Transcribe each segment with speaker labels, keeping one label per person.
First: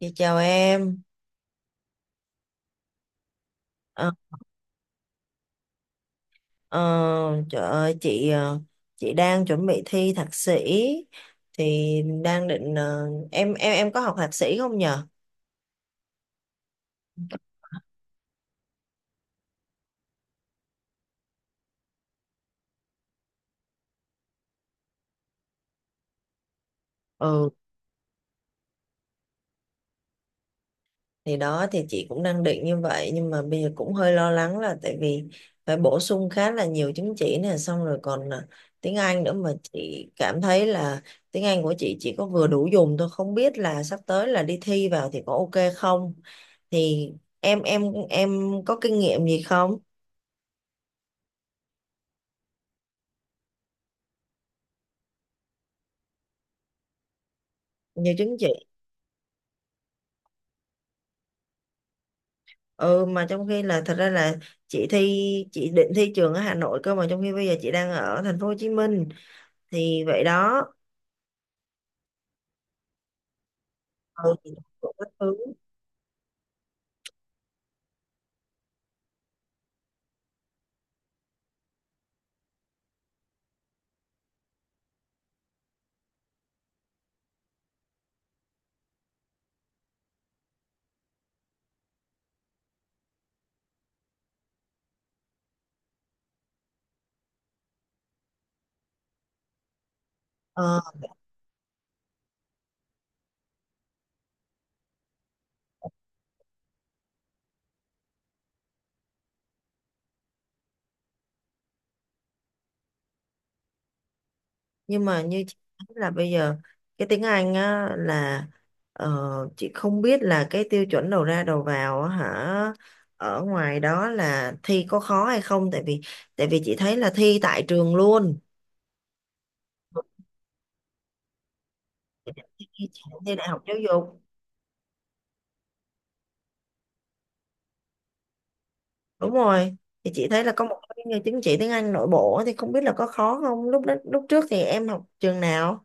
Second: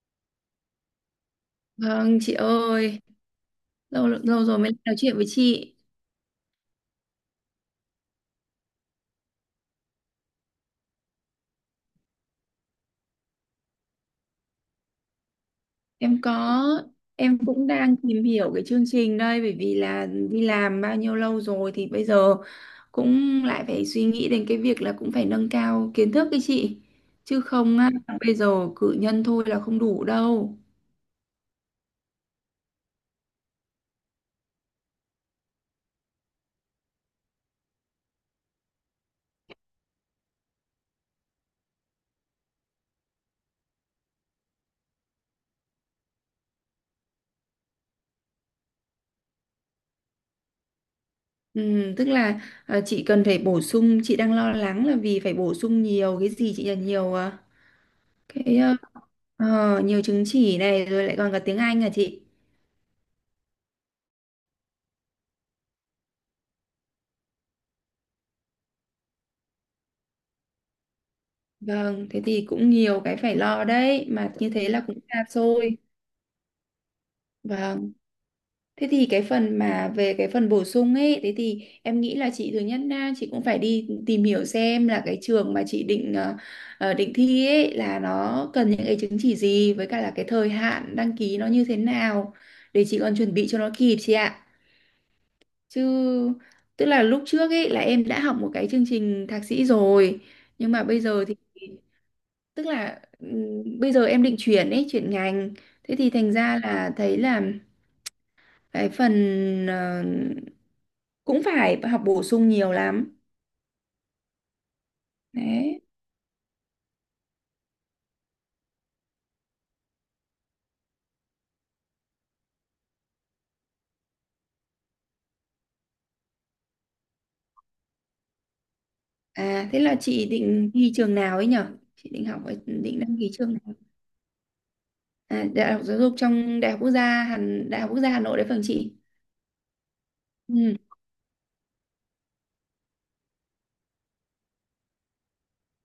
Speaker 1: Dạ chào em.
Speaker 2: Vâng chị ơi, lâu
Speaker 1: Ờ,
Speaker 2: lâu rồi mới nói chuyện với chị.
Speaker 1: ờ, trời ơi chị chị đang chuẩn bị thi thạc sĩ thì đang định em có học thạc sĩ không nhờ?
Speaker 2: Em có. Em cũng đang tìm hiểu cái chương trình đây bởi vì là đi làm bao nhiêu lâu rồi thì bây giờ cũng lại phải suy nghĩ đến cái việc là cũng phải nâng cao kiến thức ấy chị. Chứ
Speaker 1: Ừ,
Speaker 2: không á, bây giờ cử nhân thôi là không đủ đâu.
Speaker 1: thì đó thì chị cũng đang định như vậy nhưng mà bây giờ cũng hơi lo lắng là tại vì phải bổ sung khá là nhiều chứng chỉ nè, xong rồi còn tiếng Anh nữa, mà chị cảm thấy là tiếng Anh của chị chỉ có vừa đủ dùng thôi, không biết là sắp tới là đi thi vào thì có ok không? Thì em em em có kinh nghiệm gì không?
Speaker 2: Ừ, tức là, à, chị cần phải bổ sung, chị đang lo lắng là vì phải bổ sung nhiều cái gì chị là nhiều, à,
Speaker 1: Nhiều chứng chỉ.
Speaker 2: cái, nhiều chứng chỉ này rồi lại còn cả tiếng Anh à chị.
Speaker 1: Ừ, mà trong khi là thật ra là chị thi chị định thi trường ở Hà Nội, cơ mà trong khi bây giờ chị đang ở thành phố Hồ Chí Minh thì vậy đó.
Speaker 2: Vâng, thế thì cũng nhiều cái phải lo đấy, mà
Speaker 1: Ừ, thì
Speaker 2: như thế là
Speaker 1: cũng
Speaker 2: cũng
Speaker 1: có
Speaker 2: xa
Speaker 1: thứ.
Speaker 2: xôi. Vâng, thế thì cái phần mà về cái phần bổ sung ấy, thế thì em nghĩ là chị thứ nhất là chị cũng phải đi tìm hiểu xem là cái trường mà chị định thi ấy là nó cần những cái chứng chỉ gì với cả là cái thời hạn đăng ký nó như thế nào để chị còn chuẩn bị cho nó kịp chị ạ. Chứ tức là lúc trước ấy là em đã học một cái chương trình thạc sĩ rồi, nhưng
Speaker 1: ờ,
Speaker 2: mà bây giờ thì tức là, bây giờ em định chuyển ngành, thế thì thành ra là thấy là cái phần, ờ, cũng phải học bổ sung nhiều lắm
Speaker 1: nhưng mà như chị
Speaker 2: đấy.
Speaker 1: nói là bây giờ cái tiếng Anh á là, ờ, chị không biết là cái tiêu chuẩn đầu ra đầu vào á hả, ở ngoài đó là thi có khó hay không, tại vì chị thấy là thi tại trường luôn.
Speaker 2: À, thế là chị định thi trường nào ấy nhở? Chị định
Speaker 1: Chị
Speaker 2: học ở-
Speaker 1: chị
Speaker 2: Định đăng ký
Speaker 1: thi đại
Speaker 2: trường
Speaker 1: học
Speaker 2: nào?
Speaker 1: giáo dục.
Speaker 2: À, Đại học Giáo dục trong Đại học Quốc gia Hà Nội đấy phần chị.
Speaker 1: Đúng rồi, thì chị thấy là có
Speaker 2: Ừ.
Speaker 1: một cái chứng chỉ tiếng Anh nội bộ á, thì không biết là có khó không, lúc đó lúc trước thì em học trường nào.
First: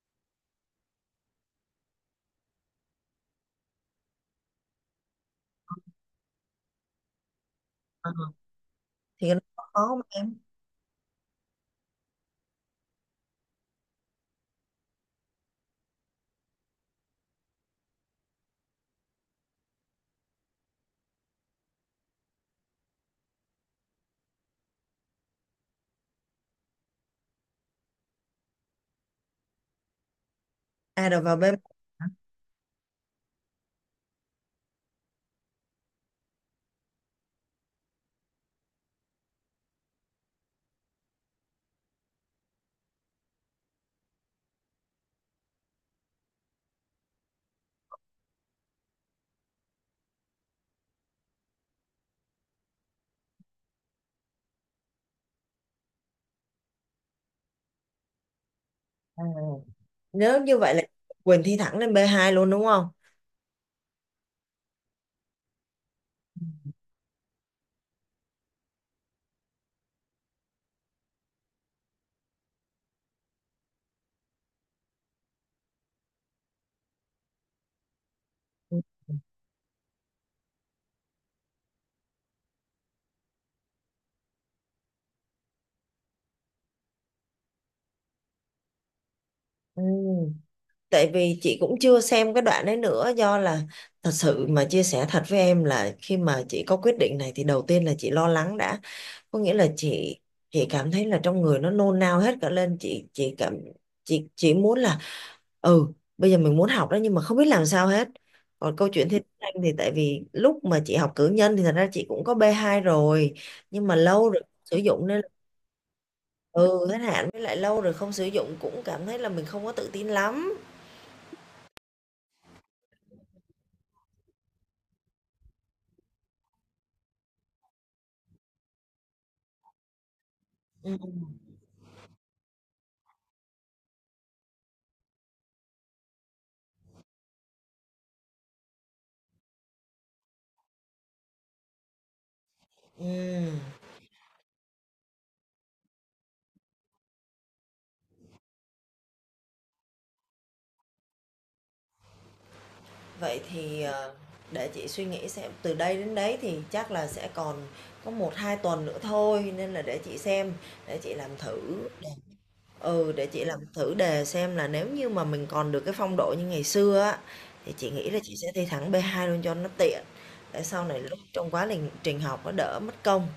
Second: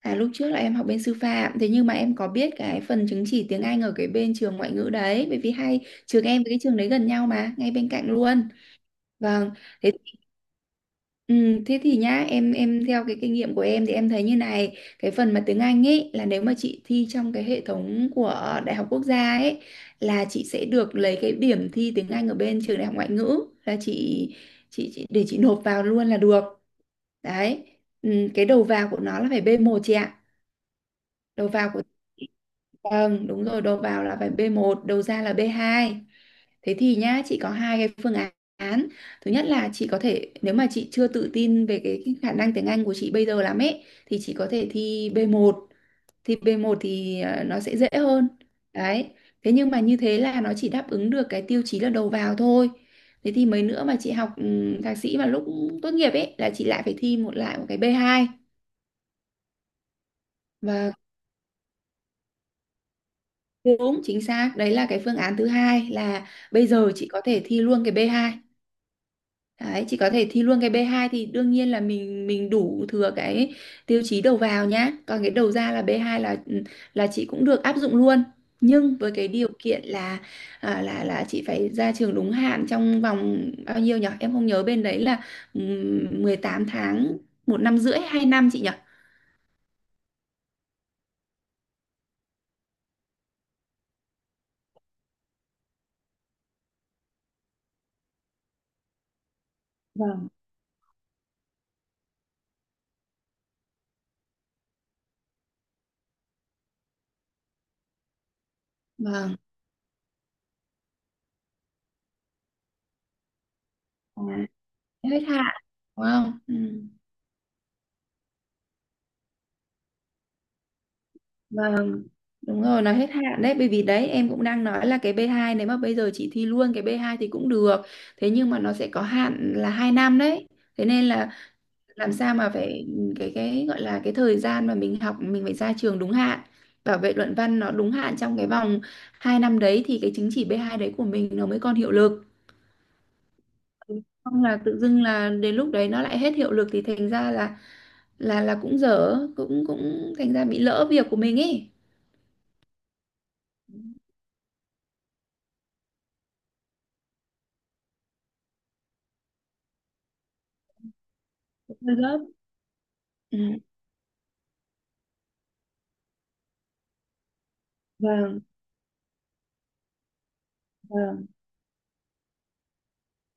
Speaker 2: À, lúc trước là em học bên sư phạm, thế nhưng mà em có biết cái phần chứng chỉ tiếng Anh ở cái bên trường ngoại ngữ đấy, bởi vì hai trường em với cái trường đấy gần nhau, mà ngay bên cạnh
Speaker 1: Ờ,
Speaker 2: luôn.
Speaker 1: thì nó
Speaker 2: Vâng.
Speaker 1: có khó
Speaker 2: Thế.
Speaker 1: không em?
Speaker 2: Ừ, thế thì nhá, em theo cái kinh nghiệm của em thì em thấy như này, cái phần mà tiếng Anh ấy là nếu mà chị thi trong cái hệ thống của Đại học Quốc gia ấy là chị sẽ được lấy cái điểm thi tiếng Anh ở bên trường Đại học Ngoại ngữ là chị để chị nộp vào luôn là được đấy. Ừ, cái đầu vào của nó là phải b một chị ạ.
Speaker 1: À, rồi vào B.
Speaker 2: Đầu vào của Vâng, đúng rồi, đầu vào là phải B1, đầu ra là B2. Thế thì nhá, chị có hai cái phương án. Thứ nhất là chị có thể, nếu mà chị chưa tự tin về cái khả năng tiếng Anh của chị bây giờ lắm ấy, thì chị có thể thi B1. Thi B1 thì, nó sẽ dễ hơn đấy. Thế nhưng mà như thế là nó chỉ đáp ứng được cái tiêu chí là đầu vào thôi. Thế thì mấy nữa mà chị học, thạc sĩ mà lúc tốt nghiệp ấy là chị lại phải thi, một lại một cái B2.
Speaker 1: À, nếu như vậy là
Speaker 2: Và.
Speaker 1: Quỳnh thi thẳng lên B2 luôn đúng không?
Speaker 2: Đúng, chính xác. Đấy là cái phương án thứ hai là bây giờ chị có thể thi luôn cái B2. Đấy, chị có thể thi luôn cái B2 thì đương nhiên là mình đủ thừa cái tiêu chí đầu vào nhá. Còn cái đầu ra là B2 là, chị cũng được áp dụng luôn.
Speaker 1: Ừ.
Speaker 2: Nhưng với cái điều kiện là, là chị phải ra trường đúng hạn trong vòng bao nhiêu nhỉ? Em không nhớ bên đấy là, 18 tháng, một năm rưỡi, 2 năm chị nhỉ?
Speaker 1: Ừ. Tại vì chị cũng chưa xem cái đoạn đấy nữa, do là thật sự mà chia sẻ thật với em là khi mà chị có quyết định này thì đầu tiên là chị lo lắng đã, có nghĩa là chị
Speaker 2: Vâng.
Speaker 1: chị cảm thấy là trong người nó nôn nao hết cả lên, chị cảm chị muốn là, ừ, bây giờ mình muốn học đó nhưng mà không biết làm sao hết. Còn câu chuyện thiên
Speaker 2: Vâng.
Speaker 1: anh thì tại vì lúc mà chị học cử nhân thì thật ra chị cũng có b hai rồi, nhưng mà
Speaker 2: À,
Speaker 1: lâu rồi không sử dụng
Speaker 2: hết
Speaker 1: nên,
Speaker 2: hạn. Đúng không? Ừ.
Speaker 1: ừ, hết hạn, với lại lâu rồi không sử dụng cũng cảm thấy là mình không có tự tin lắm.
Speaker 2: Vâng, đúng rồi, nó hết hạn đấy, bởi vì đấy em cũng đang nói là cái B2, nếu mà bây giờ chị thi luôn cái B2 thì cũng được. Thế nhưng mà nó sẽ có hạn là 2 năm đấy. Thế nên là
Speaker 1: Ừ.
Speaker 2: làm sao mà phải, cái gọi là cái thời gian mà mình học mình phải ra trường đúng hạn. Bảo vệ luận văn nó đúng hạn trong cái vòng 2 năm đấy thì cái chứng chỉ B2 đấy của mình nó mới còn hiệu lực.
Speaker 1: Ừ.
Speaker 2: Không là tự dưng là đến lúc đấy nó lại hết hiệu lực thì thành ra là, cũng dở, cũng cũng thành ra bị lỡ việc của mình ấy.
Speaker 1: Vậy thì, để chị suy nghĩ xem, từ đây đến đấy thì chắc là sẽ còn có một hai tuần nữa thôi, nên là để chị xem, để chị làm thử
Speaker 2: Hơi gấp.
Speaker 1: ừ, để
Speaker 2: Ừ.
Speaker 1: chị làm thử đề xem là nếu như mà mình còn được cái phong độ như ngày xưa á, thì chị nghĩ là chị
Speaker 2: Vâng,
Speaker 1: sẽ thi thẳng B2 luôn cho nó tiện, để sau này lúc
Speaker 2: vâng,
Speaker 1: trong quá lình trình học nó đỡ mất công.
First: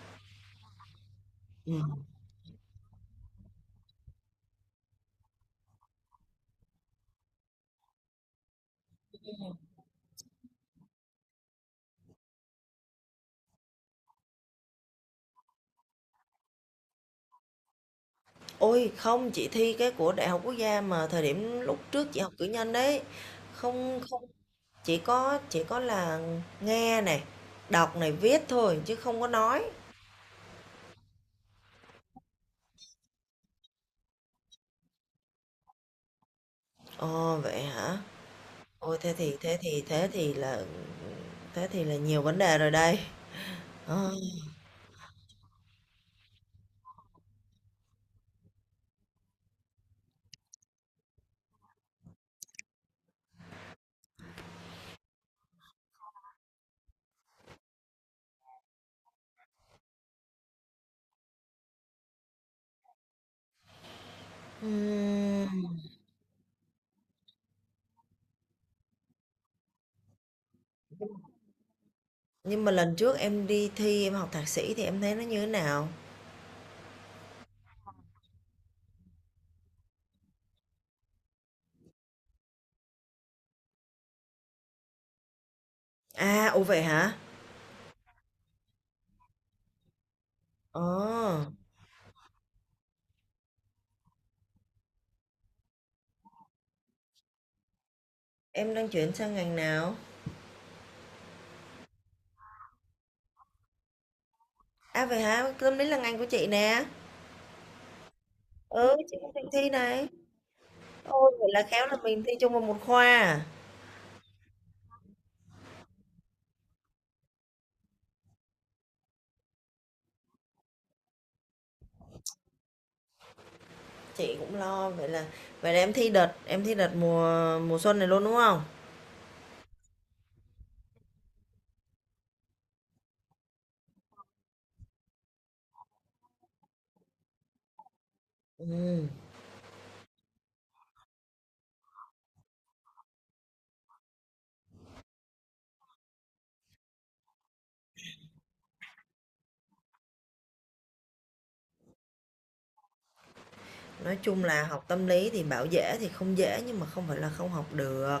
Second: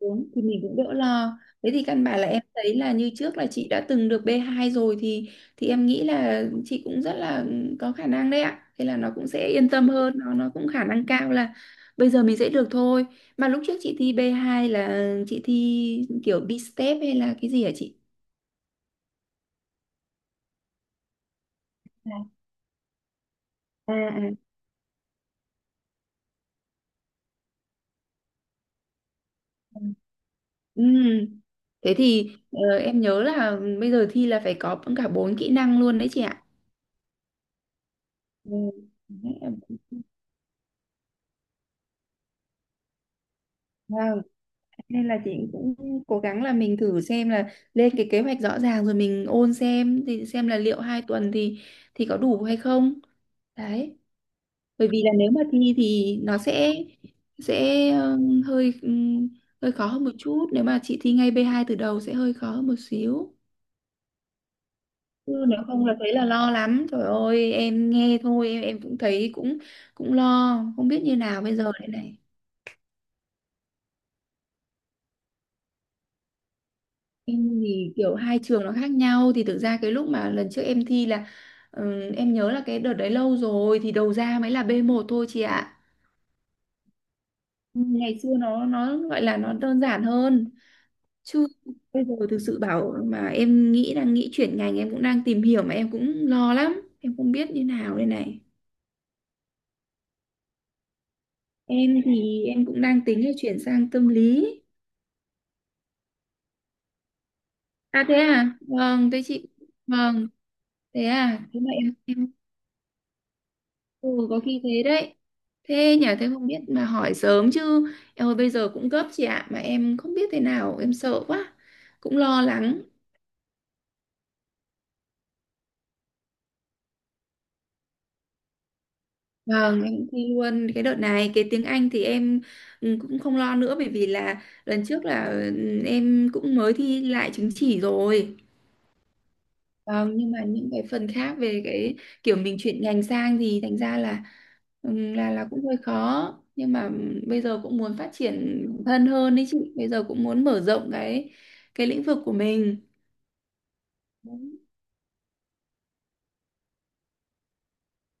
Speaker 2: đúng thì mình cũng đỡ lo. Thế thì
Speaker 1: Ừm.
Speaker 2: căn bản là em thấy là như trước là chị đã từng được B2 rồi thì em nghĩ là chị cũng rất là có khả năng đấy ạ. Thế là nó cũng sẽ yên tâm hơn, nó cũng khả năng cao là bây giờ mình sẽ được thôi. Mà lúc trước chị thi B2 là chị thi kiểu B-step hay là cái gì hả chị?
Speaker 1: Ôi, không, chị thi cái của Đại học Quốc gia mà thời điểm lúc trước
Speaker 2: À,
Speaker 1: chị học cử nhân đấy,
Speaker 2: à,
Speaker 1: không không.
Speaker 2: à.
Speaker 1: Chỉ có là nghe này, đọc này, viết thôi chứ không có nói.
Speaker 2: À. Ừm. Thế thì, em nhớ là bây giờ thi là phải có cả bốn kỹ năng luôn đấy chị ạ.
Speaker 1: Ồ, vậy hả?
Speaker 2: Ừ.
Speaker 1: Ôi, thế
Speaker 2: Đấy,
Speaker 1: thì thế thì thế thì là nhiều vấn đề rồi đây. Ờ,
Speaker 2: wow, nên là chị cũng cố gắng là mình thử xem là lên cái kế hoạch rõ ràng rồi mình ôn xem thì xem là liệu 2 tuần thì có đủ hay không đấy, bởi vì là nếu mà thi thì nó sẽ ờ, hơi hơi khó hơn một chút, nếu mà chị thi ngay B2 từ đầu sẽ hơi khó hơn một xíu. Chứ nếu
Speaker 1: ừm,
Speaker 2: không là thấy là lo lắm, trời ơi em nghe thôi em cũng thấy cũng cũng lo không biết như nào bây giờ đây này.
Speaker 1: nhưng mà lần trước em đi thi em học thạc sĩ thì em thấy nó như thế nào?
Speaker 2: Em thì kiểu hai trường nó khác nhau thì thực ra cái lúc mà lần trước em thi là, em nhớ là cái đợt đấy lâu rồi thì đầu ra mới là B1 thôi chị ạ.
Speaker 1: À, ồ vậy hả?
Speaker 2: Ngày xưa nó gọi là nó đơn giản hơn.
Speaker 1: Ờ,
Speaker 2: Chứ bây giờ thực sự bảo mà em nghĩ đang nghĩ chuyển ngành, em cũng đang tìm hiểu mà em cũng lo lắm em không biết như nào đây này.
Speaker 1: em đang chuyển sang ngành nào?
Speaker 2: Em thì em cũng đang tính là chuyển sang tâm lý.
Speaker 1: À vậy hả? Tâm lý là ngành của chị nè.
Speaker 2: À, thế à.
Speaker 1: Ừ,
Speaker 2: Vâng,
Speaker 1: chị
Speaker 2: thế
Speaker 1: cũng định
Speaker 2: chị.
Speaker 1: thi này.
Speaker 2: Vâng, thế
Speaker 1: Ôi,
Speaker 2: à,
Speaker 1: vậy
Speaker 2: thế
Speaker 1: là
Speaker 2: mà
Speaker 1: khéo
Speaker 2: em
Speaker 1: là mình
Speaker 2: em
Speaker 1: thi chung vào một khoa à?
Speaker 2: Ừ, có khi thế đấy. Thế nhà, thế không biết mà hỏi sớm chứ. Em ơi bây giờ cũng gấp chị ạ, mà em không biết thế nào, em sợ quá. Cũng lo lắng.
Speaker 1: Chị cũng lo, vậy là em thi đợt mùa mùa xuân này luôn, đúng không?
Speaker 2: Vâng, em cũng thi luôn cái đợt này. Cái tiếng Anh thì em, cũng không lo nữa, bởi vì là lần trước là, em cũng mới thi lại chứng chỉ rồi.
Speaker 1: Ừm,
Speaker 2: Vâng, nhưng mà những cái phần khác về cái kiểu mình chuyển ngành sang thì thành ra là, cũng hơi khó, nhưng mà bây giờ cũng muốn phát triển bản thân hơn đấy chị, bây giờ cũng muốn mở rộng cái lĩnh vực của mình.
Speaker 1: nói chung
Speaker 2: Đúng.
Speaker 1: là học tâm lý thì bảo dễ thì không dễ nhưng mà không phải là không học được,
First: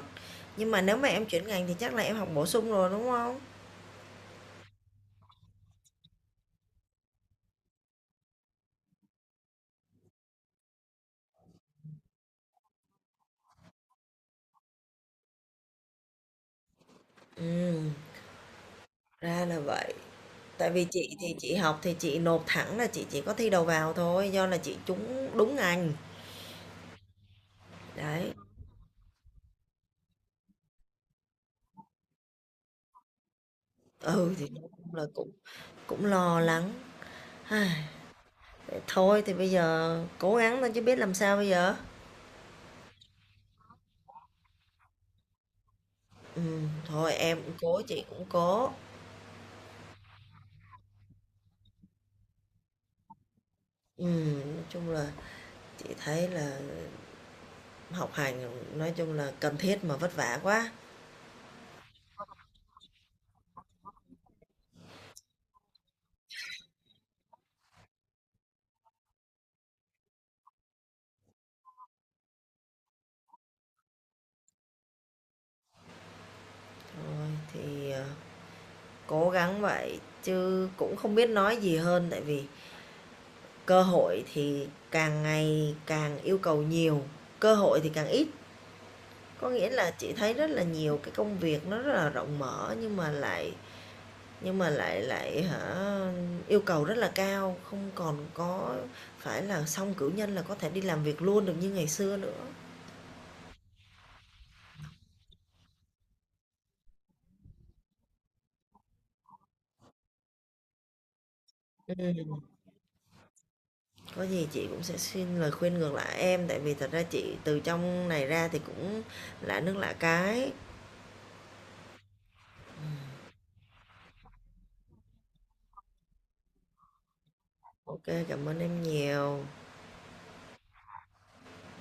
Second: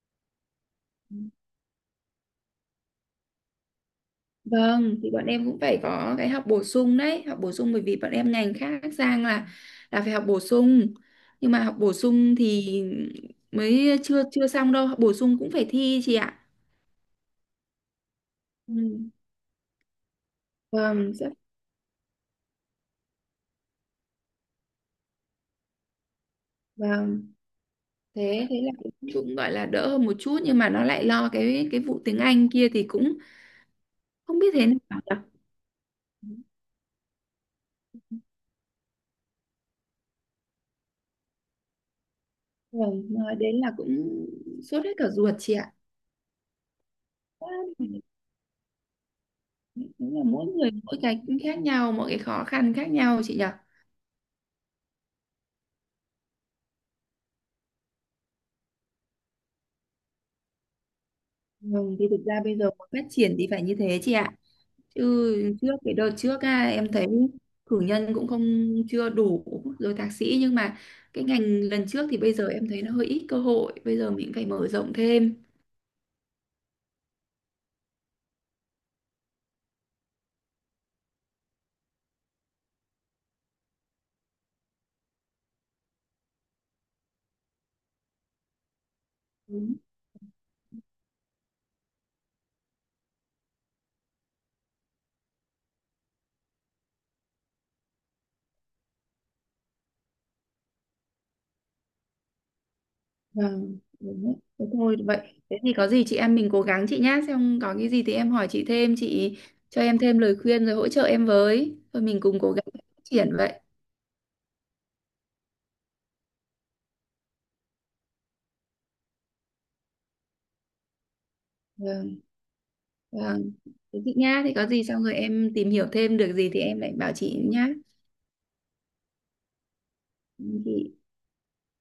Speaker 1: nhưng mà nếu mà em chuyển ngành thì chắc là em học bổ sung rồi, đúng không?
Speaker 2: Vâng, thì bọn em cũng phải có cái học bổ sung đấy, học bổ sung, bởi vì bọn em ngành khác sang là phải học bổ sung. Nhưng mà học bổ sung thì mới chưa chưa xong đâu, học bổ sung cũng phải thi chị ạ.
Speaker 1: Ừm,
Speaker 2: Ừ.
Speaker 1: ra là vậy. Tại vì
Speaker 2: Vâng,
Speaker 1: chị
Speaker 2: rất.
Speaker 1: thì chị học thì chị nộp thẳng, là chị chỉ có thi đầu vào thôi, do là chị trúng đúng ngành,
Speaker 2: Vâng,
Speaker 1: đấy.
Speaker 2: thế thế là cũng cũng gọi là đỡ hơn một chút, nhưng mà nó lại lo cái vụ tiếng Anh kia thì cũng
Speaker 1: Ừ,
Speaker 2: không biết
Speaker 1: thì
Speaker 2: thế
Speaker 1: nói chung
Speaker 2: nào
Speaker 1: là
Speaker 2: nhỉ?
Speaker 1: cũng cũng lo lắng. Ai, thôi thì bây giờ cố gắng thôi chứ biết làm sao bây giờ.
Speaker 2: Rồi, nói đến là cũng sốt hết cả ruột chị ạ.
Speaker 1: Thôi em
Speaker 2: Quá
Speaker 1: cũng cố,
Speaker 2: là-
Speaker 1: chị cũng cố.
Speaker 2: Đúng là mỗi người mỗi cái khác nhau, mỗi cái khó khăn khác nhau chị nhỉ?
Speaker 1: Nói chung là chị thấy là học hành, nói chung là cần thiết mà vất vả quá.
Speaker 2: Vâng, thì thực ra bây giờ muốn phát triển thì phải như thế chị ạ. Chứ trước cái đợt trước á, em thấy cử nhân cũng không, chưa đủ, rồi thạc sĩ nhưng mà cái ngành lần trước thì bây giờ em thấy nó hơi ít cơ hội, bây giờ mình phải mở rộng thêm.
Speaker 1: Thôi thì, cố gắng vậy chứ cũng không biết nói gì hơn, tại vì cơ hội thì càng ngày càng yêu cầu nhiều, cơ hội thì càng ít. Có nghĩa là chị thấy rất là nhiều cái công việc nó rất là rộng mở nhưng mà lại lại hả yêu cầu rất là cao, không còn có phải là xong cử nhân là có thể đi làm việc luôn được như ngày xưa nữa.
Speaker 2: Vâng, đúng đấy. Thế thôi vậy. Thế thì có gì chị em mình cố gắng chị nhá, xem có cái gì thì em hỏi chị thêm, chị cho em thêm lời khuyên rồi hỗ trợ em với. Thôi mình cùng
Speaker 1: Ừm,
Speaker 2: cố gắng phát triển vậy.
Speaker 1: có gì chị cũng sẽ xin lời khuyên ngược lại em, tại vì thật ra chị từ trong này ra thì cũng lạ nước lạ cái.
Speaker 2: Vâng, vâng. Thế chị nhá, thì có gì xong rồi em tìm hiểu thêm được gì thì em lại bảo chị nhá.
Speaker 1: Ok, cảm ơn em nhiều.
Speaker 2: Chị